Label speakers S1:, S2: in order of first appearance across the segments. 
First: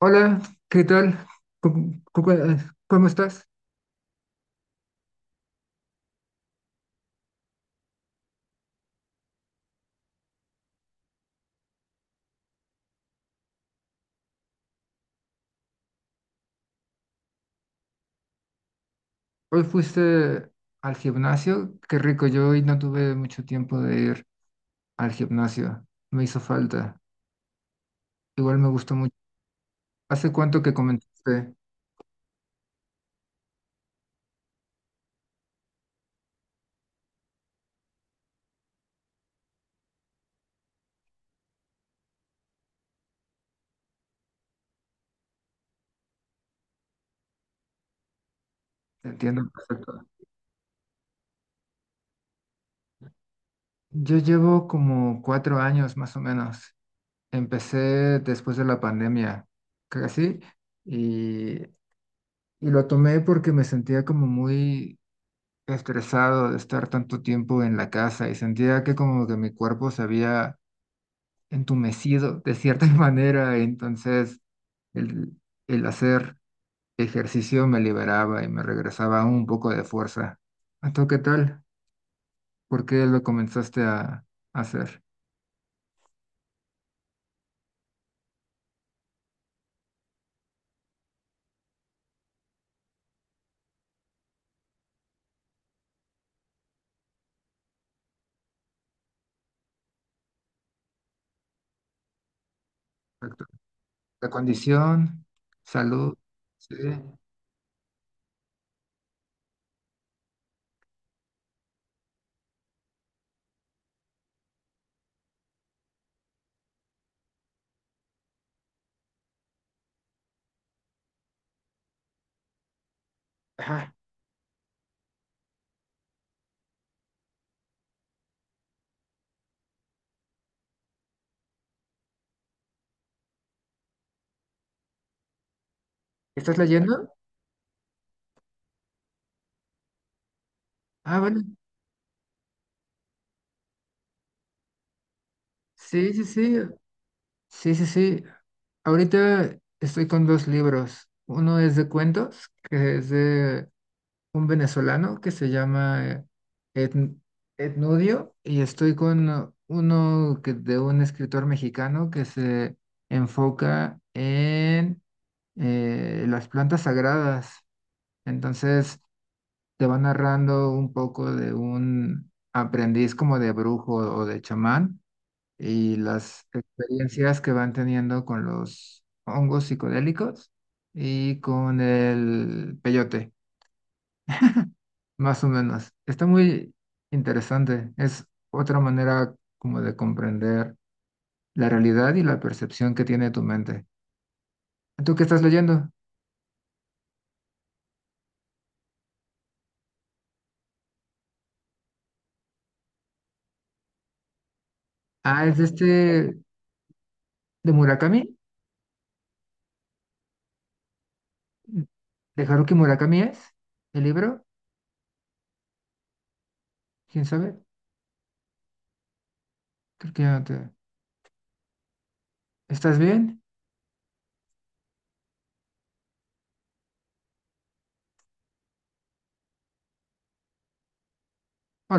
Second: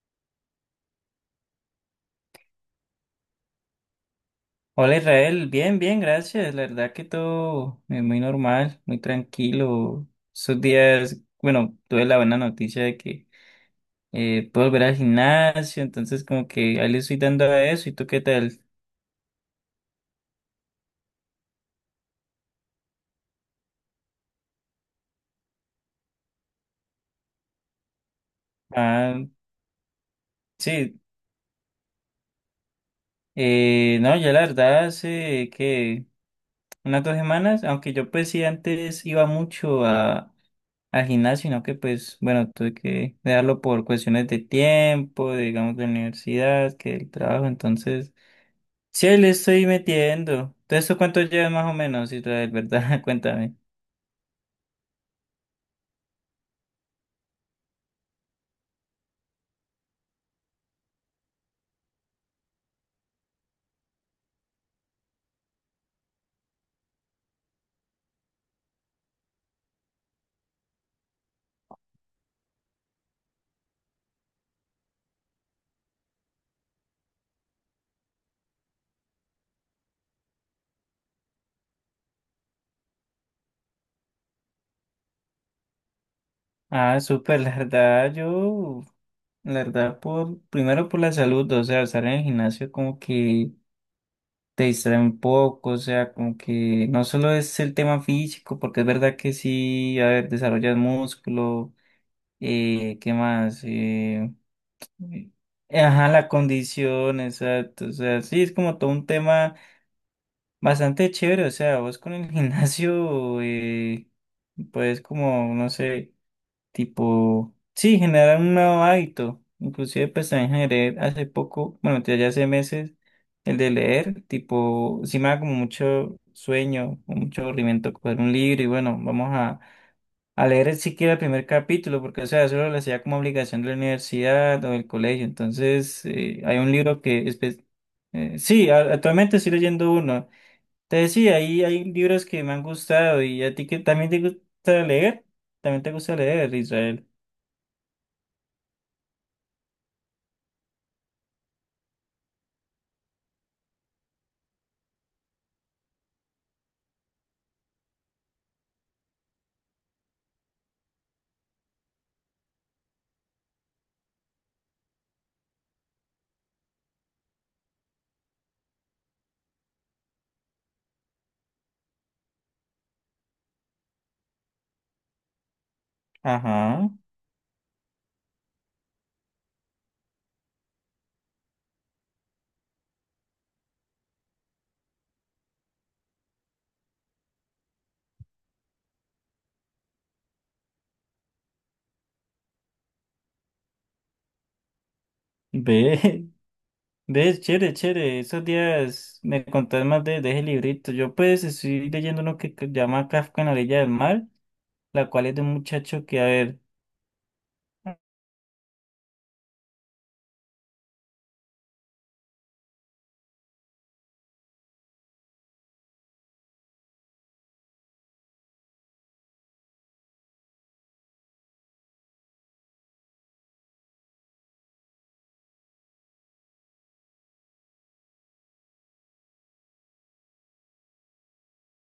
S1: Hola, ¿qué tal? ¿Cómo, cómo- eh, cómo estás?
S2: Hola Israel, bien, bien, gracias. La verdad que todo muy normal, muy tranquilo. Esos días, bueno, tuve la buena noticia de que puedo volver al gimnasio, entonces como que ahí le estoy dando a eso. ¿Y tú qué tal?
S1: Hoy fuiste al gimnasio. Qué rico, yo hoy no tuve mucho tiempo de ir al gimnasio. Me hizo falta. Igual me gustó mucho.
S2: Ah,
S1: ¿Hace cuánto que
S2: sí,
S1: comenzaste?
S2: no, ya la verdad hace que unas dos semanas, aunque yo pues sí antes iba mucho a, al gimnasio, sino que pues bueno, tuve que dejarlo por cuestiones de tiempo, digamos de la universidad, que del trabajo, entonces... Sí,
S1: Te
S2: ahí le
S1: entiendo
S2: estoy
S1: perfecto.
S2: metiendo. ¿De eso cuánto llevas más o menos, Israel, verdad? Cuéntame.
S1: Yo llevo como cuatro años más o menos. Empecé después de la pandemia, casi, y, y lo tomé porque me sentía como muy estresado de estar tanto tiempo en la casa y sentía que como que mi cuerpo se había entumecido de cierta manera, entonces el, el hacer ejercicio me liberaba y me regresaba un poco de fuerza. ¿A tú qué tal? ¿Por qué lo comenzaste a hacer?
S2: Ah, súper, la verdad, yo, la verdad, por, primero por la salud, o sea, estar en el gimnasio como que te distrae un poco, o sea, como que no solo es el tema físico, porque es verdad que sí, a ver, desarrollas músculo, ¿qué
S1: Perfecto.
S2: más?
S1: La condición,
S2: Ajá,
S1: salud,
S2: la
S1: sí.
S2: condición, exacto, o sea, sí, es como todo un tema bastante chévere, o sea, vos con el gimnasio, pues como, no sé, tipo, sí, generar un nuevo hábito. Inclusive pues también generé hace poco, bueno, ya hace meses, el de
S1: Ajá.
S2: leer, tipo, si me da como mucho sueño, o mucho aburrimiento coger un libro y bueno, vamos a leer siquiera el primer capítulo, porque o sea, eso lo hacía como obligación de la universidad o del colegio. Entonces,
S1: ¿Estás
S2: hay un
S1: leyendo?
S2: libro que, sí, actualmente estoy leyendo uno. Entonces
S1: Ah,
S2: sí,
S1: vale.
S2: hay libros que me han gustado y a ti que también te gusta leer,
S1: Sí, sí, sí.
S2: Israel.
S1: Sí, sí, sí. Ahorita estoy con dos libros. Uno es de cuentos, que es de un venezolano que se llama Etn- Etnudio, y estoy con uno que, de un escritor mexicano que se enfoca en las plantas sagradas. Entonces te va narrando un poco de un aprendiz como de brujo o de chamán y las
S2: Ajá,
S1: experiencias que van teniendo con los hongos psicodélicos y con el peyote, más o menos. Está muy interesante. Es otra manera como de comprender la realidad y la percepción que tiene tu mente. ¿Tú qué estás leyendo?
S2: ve, ve, chévere, chévere. Esos días me contás más de ese librito. Yo pues estoy leyendo uno que llama Kafka en la orilla del mar, la cual es de
S1: Ah,
S2: un
S1: es de
S2: muchacho que, a
S1: este
S2: ver,
S1: de Murakami, de Haruki Murakami es el libro. ¿Quién sabe? Creo que ya no te... ¿Estás bien?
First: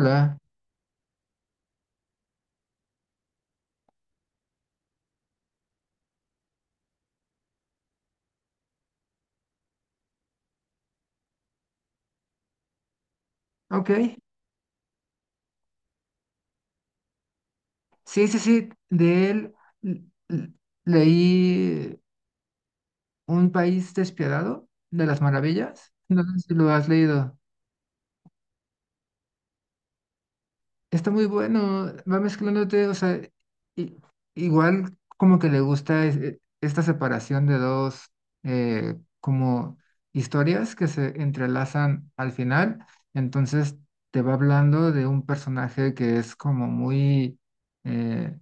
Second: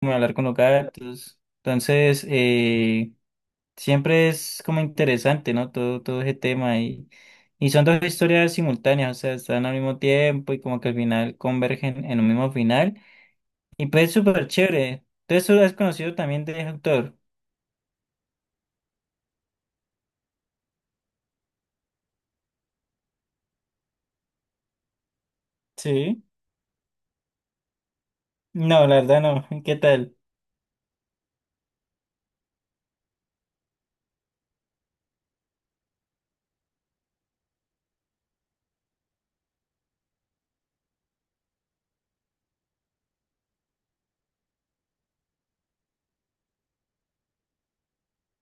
S2: como hablar con los gatos. Entonces, siempre es como interesante, ¿no? Todo ese tema y son dos historias simultáneas, o sea, están al mismo tiempo y como que al final convergen en un mismo final. Y
S1: Ok.
S2: pues es súper chévere. Entonces, ¿lo has conocido también de ese autor?
S1: Sí, sí, sí, de él l- l- leí Un país despiadado de las maravillas. No
S2: Sí.
S1: sé si lo has leído.
S2: No, la verdad no. ¿Qué tal?
S1: Está muy bueno, va mezclándote, o sea, i- igual como que le gusta esta separación de dos como historias que se entrelazan al final. Entonces te va hablando de un personaje que es como muy... eh,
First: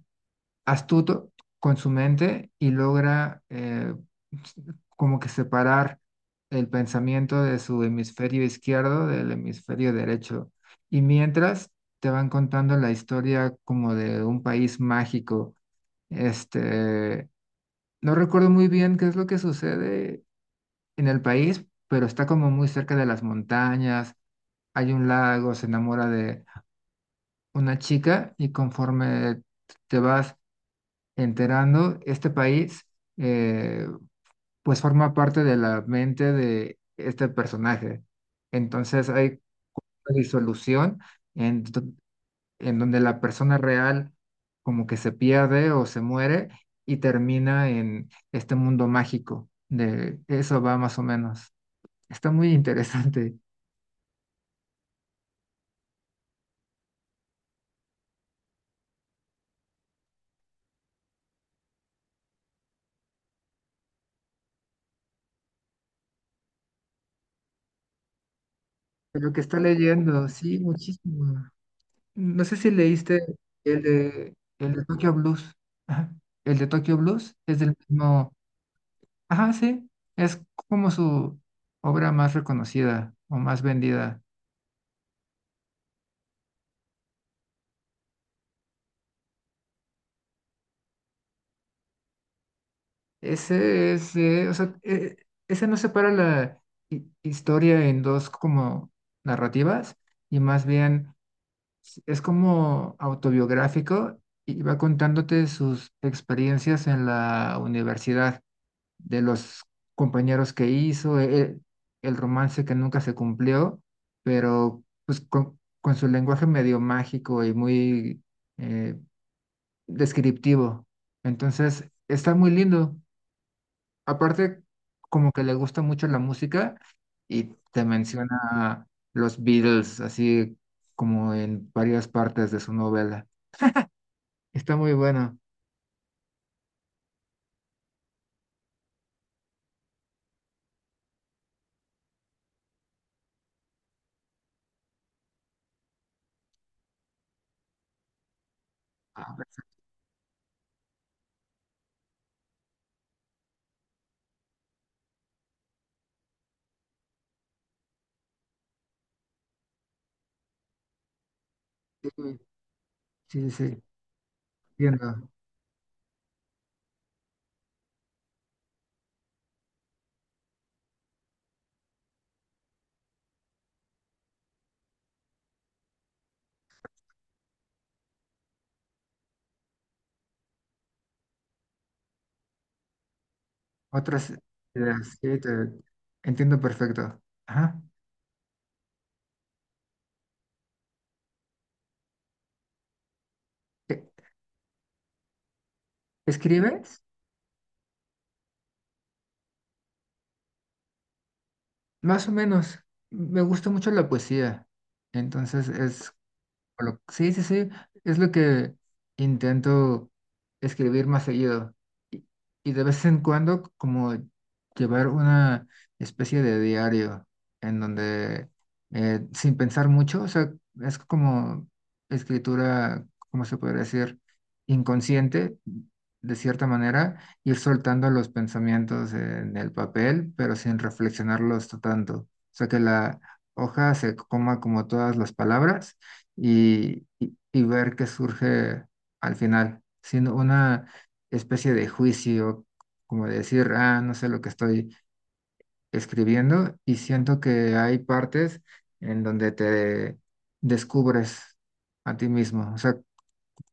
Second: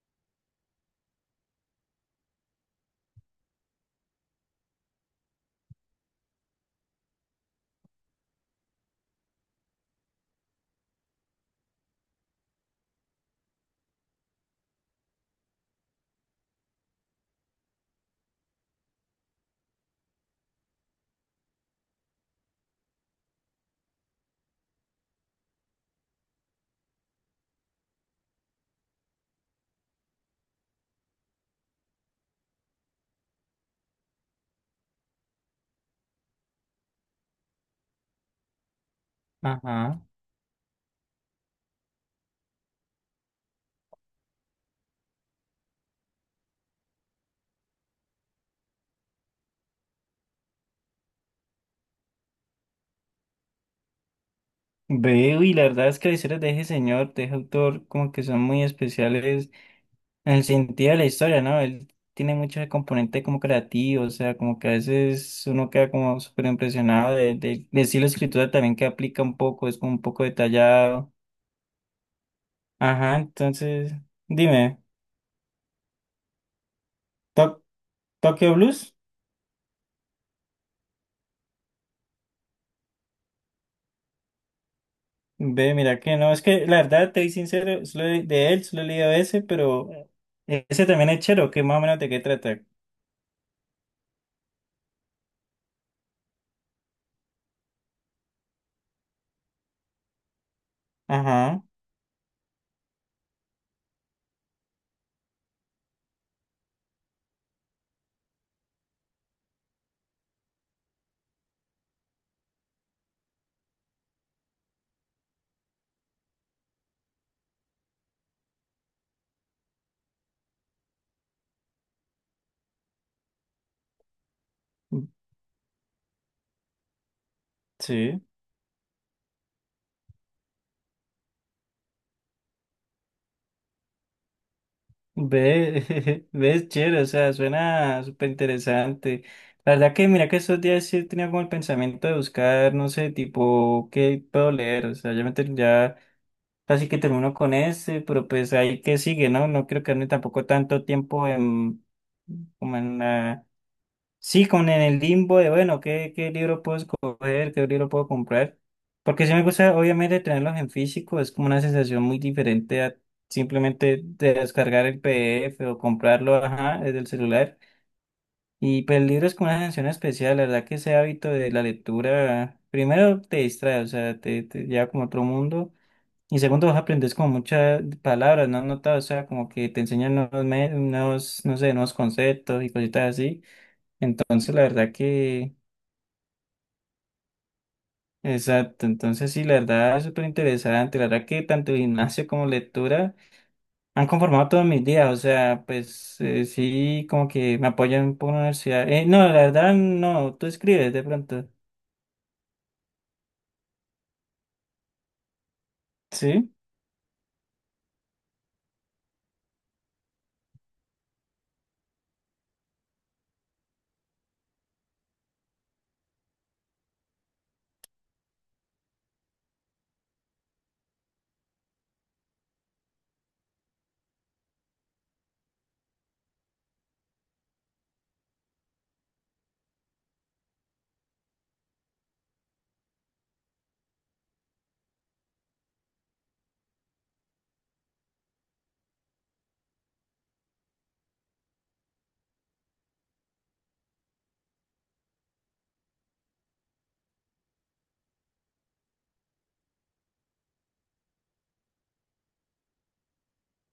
S1: astuto con su mente y logra como que separar el pensamiento de su hemisferio izquierdo del hemisferio derecho. Y mientras te van contando la historia como de un país mágico, este, no recuerdo muy bien qué es lo que sucede en el país, pero está como muy cerca de las montañas, hay un lago, se enamora de una chica y conforme te vas enterando, este país eh, pues forma parte de la mente de este personaje. Entonces hay
S2: Ajá.
S1: una disolución en, do- en donde la persona real como que se pierde o se muere y termina en este mundo mágico. De eso va más o menos. Está muy interesante.
S2: Veo y la verdad es que las historias de ese señor, de ese autor, como que son muy especiales en el sentido de la historia, ¿no? Él tiene muchos componentes como creativos, o sea, como que a veces uno queda como súper impresionado de estilo de escritura también que aplica
S1: Lo
S2: un
S1: que está
S2: poco, es como un poco
S1: leyendo, sí,
S2: detallado.
S1: muchísimo. No sé si
S2: Ajá,
S1: leíste
S2: entonces,
S1: el
S2: dime,
S1: de Tokyo Blues. Ajá. El de Tokyo Blues es
S2: ¿Tok-
S1: del mismo.
S2: Tokyo Blues?
S1: Ajá, sí, es como su obra más reconocida o más vendida.
S2: Ve, mira que no, es que la verdad, te soy sincero, solo de él, solo he leído ese, pero ese también es chero, ¿que más o menos de qué trata?
S1: Ese es, o sea, ese no separa la historia en dos como narrativas y más bien
S2: Ajá,
S1: es como autobiográfico y va contándote sus experiencias en la universidad. De los compañeros que hizo, el romance que nunca se cumplió, pero pues con su lenguaje medio mágico y muy eh, descriptivo. Entonces, está muy lindo. Aparte, como que le gusta mucho la música y te
S2: sí.
S1: menciona los Beatles, así como en varias partes de su novela. Está muy bueno.
S2: Ve, ves, chévere, o sea, suena súper interesante. La verdad que mira que estos días sí tenía como el pensamiento de buscar, no sé, tipo, ¿qué puedo leer? O sea, ya, ya casi que termino con este, pero pues ahí que sigue,
S1: Ah,
S2: ¿no? No quiero quedarme tampoco tanto tiempo en, como en la... Sí, como en el limbo de, bueno, ¿qué, qué libro puedo escoger? ¿Qué libro puedo comprar? Porque sí me gusta, obviamente, tenerlos en físico. Es como una sensación
S1: sí,
S2: muy diferente a
S1: sí, sí,
S2: simplemente de descargar el
S1: entiendo.
S2: PDF o comprarlo, ajá, desde el celular. Y pues el libro es como una sensación especial. La verdad que ese hábito de la lectura, primero te distrae, o sea, te lleva como a otro mundo. Y segundo, vos aprendes como muchas palabras, ¿no has notado? O sea, como que te enseñan nuevos, nuevos, no sé, nuevos conceptos y cositas así.
S1: Otras
S2: Entonces, la verdad
S1: ideas, sí,
S2: que,
S1: te entiendo perfecto. Ajá.
S2: exacto, entonces sí, la verdad es súper interesante, la verdad que tanto gimnasio como lectura
S1: ¿E-
S2: han conformado todos mis días, o sea, pues
S1: ¿Escribes?
S2: sí, como que me apoyan un poco la universidad. No, la verdad no, tú escribes de pronto,
S1: Más o menos. Me gusta mucho la poesía. Entonces es
S2: ¿sí?
S1: sí, sí, sí, es lo que intento escribir más seguido. Y, y de vez en cuando como llevar una especie de diario en donde sin pensar mucho, o sea, es como escritura, ¿cómo se podría decir? Inconsciente, de cierta manera, ir soltando los pensamientos en el papel, pero sin reflexionarlos tanto. O sea, que la hoja se coma como todas las palabras y ver qué surge al final, sino una especie de juicio, como decir, ah, no sé lo que estoy escribiendo y siento que hay partes en donde te descubres a ti mismo, o sea,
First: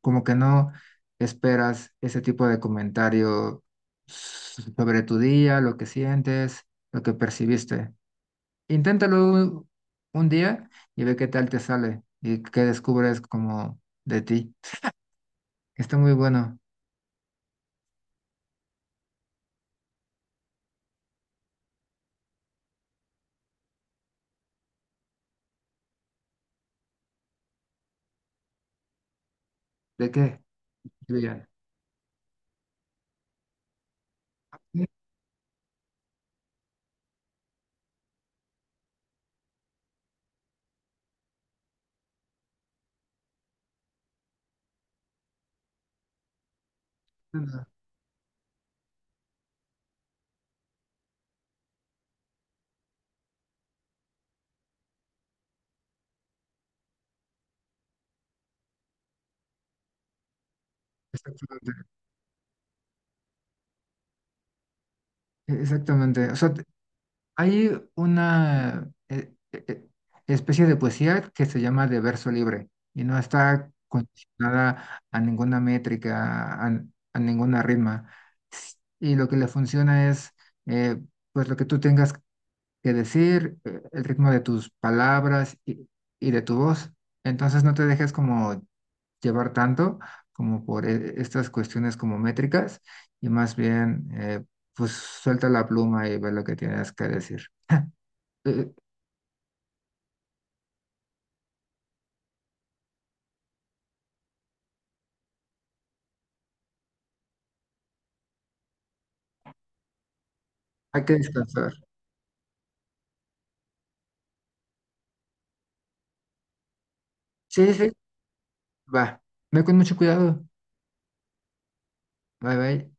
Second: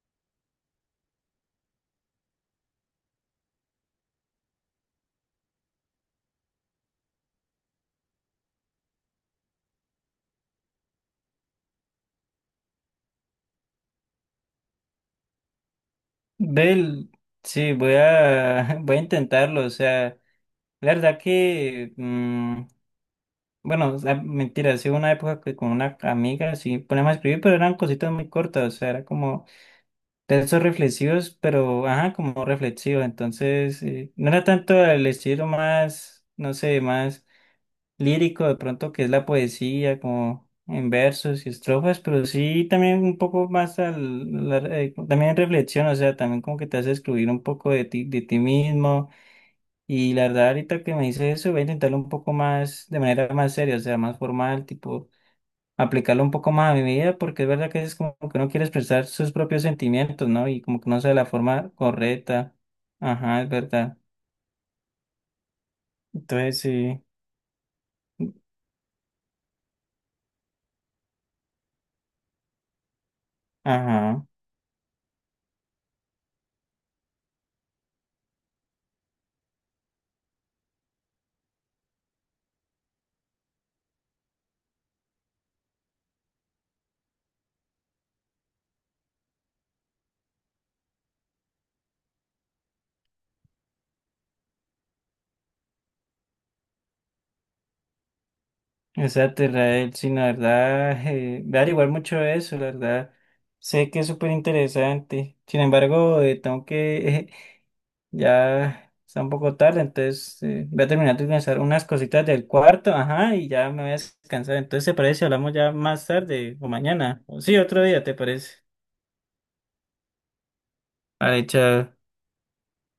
S1: como que no esperas ese tipo de comentario sobre tu día, lo que sientes, lo que percibiste. Inténtalo un día y ve qué tal te sale y qué descubres como de ti. Está muy bueno.
S2: Bel, sí, voy a intentarlo, o sea, la verdad que, bueno, o sea, mentira, sí, hubo una época que con una amiga sí ponemos a escribir, pero eran cositas muy cortas, o sea, era como...
S1: ¿De qué?
S2: Textos reflexivos,
S1: Lluvia.
S2: pero, ajá, como reflexivo. Entonces, no era tanto
S1: Sí,
S2: el estilo más, no sé, más lírico de pronto que es la poesía, como en versos y estrofas, pero sí también un poco más al, también reflexión, o sea, también como que te hace excluir un
S1: nada,
S2: poco de ti mismo. Y la verdad, ahorita que me dices eso, voy a intentarlo un poco más, de manera más seria, o sea, más formal, tipo aplicarlo un poco más a mi vida, porque es verdad que es como que uno quiere expresar sus propios sentimientos, ¿no? Y como que no sé de la forma
S1: exactamente.
S2: correcta. Ajá, es verdad.
S1: Exactamente. O sea,
S2: Entonces
S1: te-
S2: sí,
S1: hay una especie de poesía que se llama de verso libre y no está
S2: ajá.
S1: condicionada a ninguna métrica, a ninguna ritma. S- Y lo que le funciona es eh, pues lo que tú tengas que decir, el ritmo de tus palabras y de tu voz. Entonces no te dejes como llevar tanto como por estas cuestiones como métricas y más bien pues suelta la pluma y ve lo que tienes que decir. Eh,
S2: Exacto, Israel, sí, la verdad, voy a averiguar mucho de eso, la verdad. Sé que es súper interesante. Sin embargo, tengo que, ya está un poco tarde, entonces voy a
S1: hay que
S2: terminar de organizar
S1: descansar.
S2: unas cositas del cuarto, ajá, y ya me voy a descansar. Entonces, ¿te parece si hablamos ya más tarde o mañana? O sí,
S1: Sí, sí,
S2: otro
S1: sí.
S2: día, ¿te parece?
S1: Va. Ve con mucho cuidado.
S2: Vale, chao.
S1: Bye, bye.